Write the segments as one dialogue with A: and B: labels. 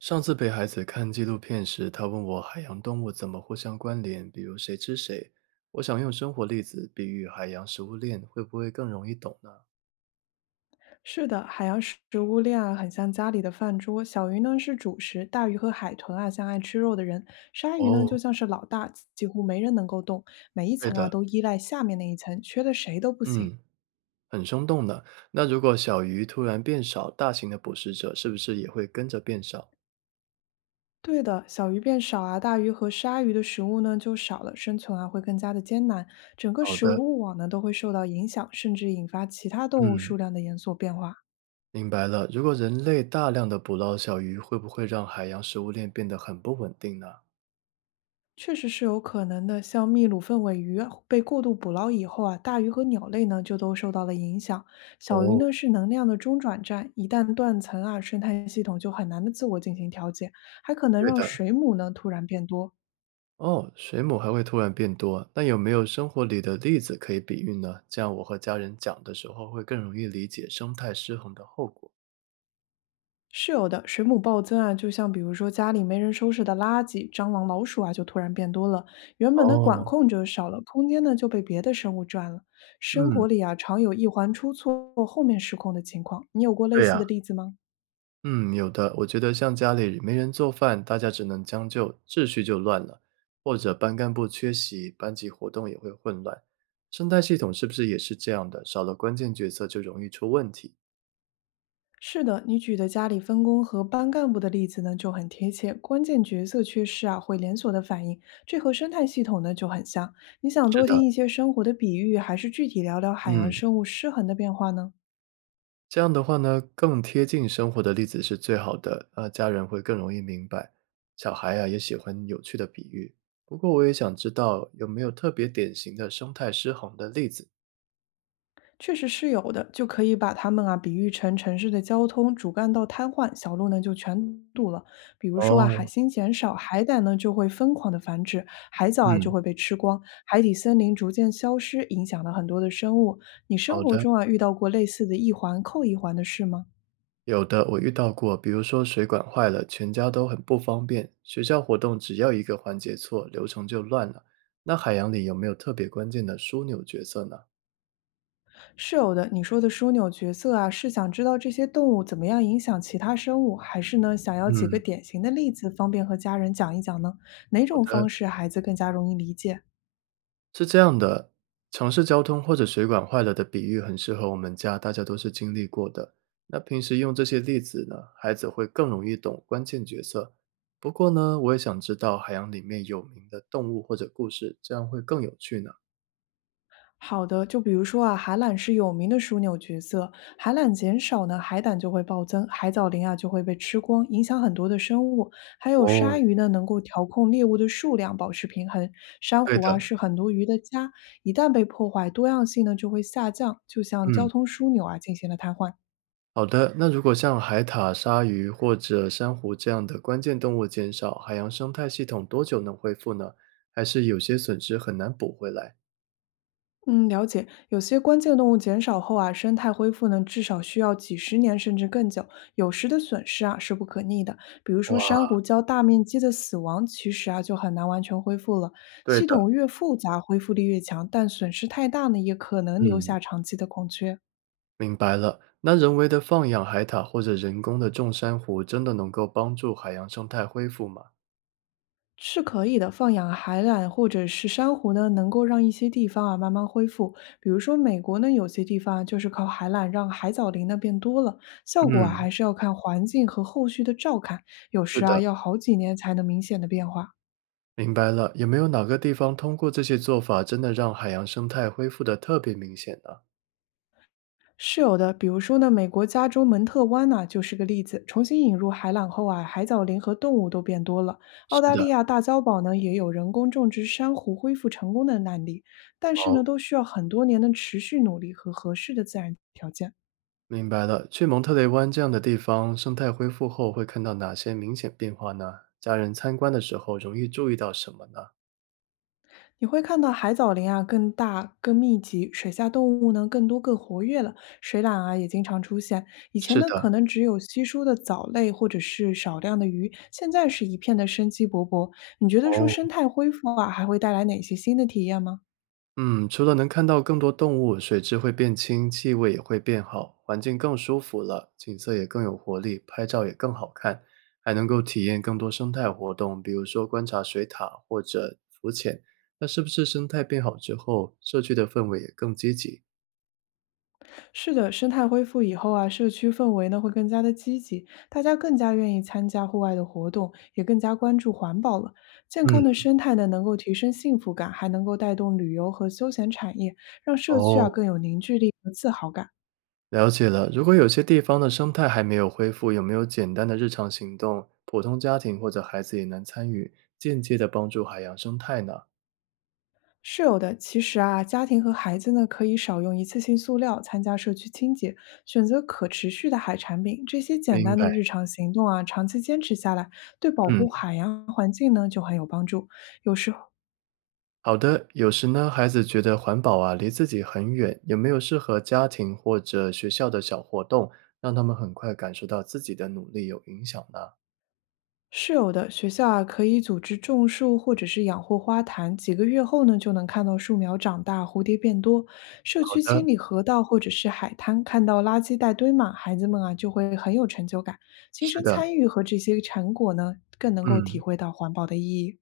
A: 上次陪孩子看纪录片时，他问我海洋动物怎么互相关联，比如谁吃谁。我想用生活例子比喻海洋食物链，会不会更容易懂呢？
B: 是的，海洋食物链啊，很像家里的饭桌。小鱼呢是主食，大鱼和海豚啊像爱吃肉的人，鲨鱼呢就
A: 哦，
B: 像是老大，几乎没人能够动。每一
A: 对
B: 层啊
A: 的，
B: 都依赖下面那一层，缺的谁都不行。
A: 嗯，很生动的。那如果小鱼突然变少，大型的捕食者是不是也会跟着变少？
B: 对的，小鱼变少啊，大鱼和鲨鱼的食物呢就少了，生存啊会更加的艰难，整个
A: 好
B: 食
A: 的，
B: 物网呢都会受到影响，甚至引发其他动物
A: 嗯，
B: 数量的严肃变化。
A: 明白了。如果人类大量的捕捞小鱼，会不会让海洋食物链变得很不稳定呢？
B: 确实是有可能的，像秘鲁凤尾鱼啊被过度捕捞以后啊，大鱼和鸟类呢就都受到了影响。小鱼
A: 哦，
B: 呢是能量的中转站，一旦断层啊，生态系统就很难的自我进行调节，还可能
A: 对
B: 让
A: 的，
B: 水母呢突然变多。
A: 哦，水母还会突然变多，那有没有生活里的例子可以比喻呢？这样我和家人讲的时候会更容易理解生态失衡的后果。
B: 是有的，水母暴增啊，就像比如说家里没人收拾的垃圾，蟑螂、老鼠啊就突然变多了，原本的管
A: 哦，
B: 控者少了，空间呢就被别的生物占了。生
A: 嗯，
B: 活里啊常有一环出错，后面失控的情况，你有过类
A: 对
B: 似
A: 呀，
B: 的例子吗？
A: 嗯，有的。我觉得像家里没人做饭，大家只能将就，秩序就乱了；或者班干部缺席，班级活动也会混乱。生态系统是不是也是这样的？少了关键角色就容易出问题。
B: 是的，你举的家里分工和班干部的例子呢，就很贴切。关键角色缺失啊，会连锁的反应，这和生态系统呢就很像。你想
A: 是
B: 多
A: 的，
B: 听一些生活的比喻，还是具体聊聊海洋
A: 嗯。
B: 生物失衡的变化呢？
A: 这样的话呢，更贴近生活的例子是最好的，啊，家人会更容易明白。小孩啊也喜欢有趣的比喻，不过我也想知道有没有特别典型的生态失衡的例子。
B: 确实是有的，就可以把它们啊比喻成城市的交通主干道瘫痪，小路呢就全堵了。比如说啊，海
A: 哦，
B: 星减少，海胆呢就会疯狂的繁殖，海藻啊就
A: 嗯，
B: 会被吃光，海底森林逐渐消失，影响了很多的生物。你生
A: 好
B: 活
A: 的，
B: 中啊遇到过类似的一环扣一环的事吗？
A: 有的，我遇到过，比如说水管坏了，全家都很不方便，学校活动只要一个环节错，流程就乱了。那海洋里有没有特别关键的枢纽角色呢？
B: 是有的，你说的枢纽角色啊，是想知道这些动物怎么样影响其他生物，还是呢想要几个
A: 嗯，
B: 典型的例子，方便和家人讲一讲呢？哪
A: 好
B: 种
A: 的。
B: 方式孩子更加容易理解？
A: 是这样的，城市交通或者水管坏了的比喻很适合我们家，大家都是经历过的。那平时用这些例子呢，孩子会更容易懂关键角色。不过呢，我也想知道海洋里面有名的动物或者故事，这样会更有趣呢。
B: 好的，就比如说啊，海胆是有名的枢纽角色，海胆减少呢，海胆就会暴增，海藻林啊就会被吃光，影响很多的生物。还有鲨
A: 哦，
B: 鱼呢，能够调控猎物的数量，保持平衡。珊
A: 对
B: 瑚啊
A: 的，
B: 是很多鱼的家，一旦被破坏，多样性呢就会下降，就像
A: 嗯，
B: 交通枢纽啊进行了瘫痪。
A: 好的。那如果像海獭、鲨鱼或者珊瑚这样的关键动物减少，海洋生态系统多久能恢复呢？还是有些损失很难补回来？
B: 嗯，了解。有些关键动物减少后啊，生态恢复呢，至少需要几十年甚至更久。有时的损失啊是不可逆的，比如说珊
A: 哇，
B: 瑚礁大面积的死亡，其实啊就很难完全恢复了。
A: 对
B: 系
A: 的，
B: 统越复杂，恢复力越强，但损失太大呢，也可能留
A: 嗯。
B: 下长期的空缺。
A: 明白了，那人为的放养海獭或者人工的种珊瑚，真的能够帮助海洋生态恢复吗？
B: 是可以的，放养海胆或者是珊瑚呢，能够让一些地方啊慢慢恢复。比如说美国呢，有些地方啊就是靠海胆让海藻林呢变多了，效果啊
A: 嗯，
B: 还是要看环境和后续的照看，有
A: 是
B: 时啊
A: 的，
B: 要好几年才能明显的变化。
A: 明白了。有没有哪个地方通过这些做法，真的让海洋生态恢复的特别明显呢？
B: 是有的，比如说呢，美国加州蒙特湾呐、就是个例子。重新引入海缆后啊，海藻林和动物都变多了。
A: 是
B: 澳大
A: 的，
B: 利亚大礁堡呢，也有人工种植珊瑚恢复成功的案例，但是呢，
A: 哦，
B: 都需要很多年的持续努力和合适的自然条件。
A: 明白了。去蒙特雷湾这样的地方，生态恢复后会看到哪些明显变化呢？家人参观的时候容易注意到什么呢？
B: 你会看到海藻林啊更大、更密集，水下动物呢更多、更活跃了，水獭啊也经常出现。以前
A: 是
B: 呢
A: 的，
B: 可能只有稀疏的藻类或者是少量的鱼，现在是一片的生机勃勃。你觉得说
A: 哦。
B: 生态恢复啊还会带来哪些新的体验吗？
A: 嗯，除了能看到更多动物，水质会变清，气味也会变好，环境更舒服了，景色也更有活力，拍照也更好看，还能够体验更多生态活动，比如说观察水獭或者浮潜。那是不是生态变好之后，社区的氛围也更积极？
B: 是的，生态恢复以后啊，社区氛围呢会更加的积极，大家更加愿意参加户外的活动，也更加关注环保了。健康的
A: 嗯，
B: 生态呢，能够提升幸福感，还能够带动旅游和休闲产业，让社区啊
A: 哦，
B: 更有凝聚力和自豪感。
A: 了解了。如果有些地方的生态还没有恢复，有没有简单的日常行动，普通家庭或者孩子也能参与，间接的帮助海洋生态呢？
B: 是有的，其实啊，家庭和孩子呢可以少用一次性塑料，参加社区清洁，选择可持续的海产品，这些简
A: 明
B: 单的
A: 白，
B: 日常行动啊，长期坚持下来，对保护
A: 嗯。
B: 海洋环境呢就很有帮助。
A: 好的，有时呢，孩子觉得环保啊离自己很远，有没有适合家庭或者学校的小活动，让他们很快感受到自己的努力有影响呢？
B: 是有的，学校啊可以组织种树或者是养护花坛，几个月后呢就能看到树苗长大，蝴蝶变多。社
A: 好
B: 区
A: 的，
B: 清理河道或者是海滩，看到垃圾袋堆满，孩子们啊就会很有成就感。亲
A: 是
B: 身
A: 的，
B: 参与和这些成果呢，更能够体
A: 嗯，
B: 会到环保的意义。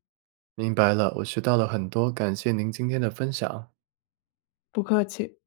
A: 明白了，我学到了很多，感谢您今天的分享。
B: 不客气。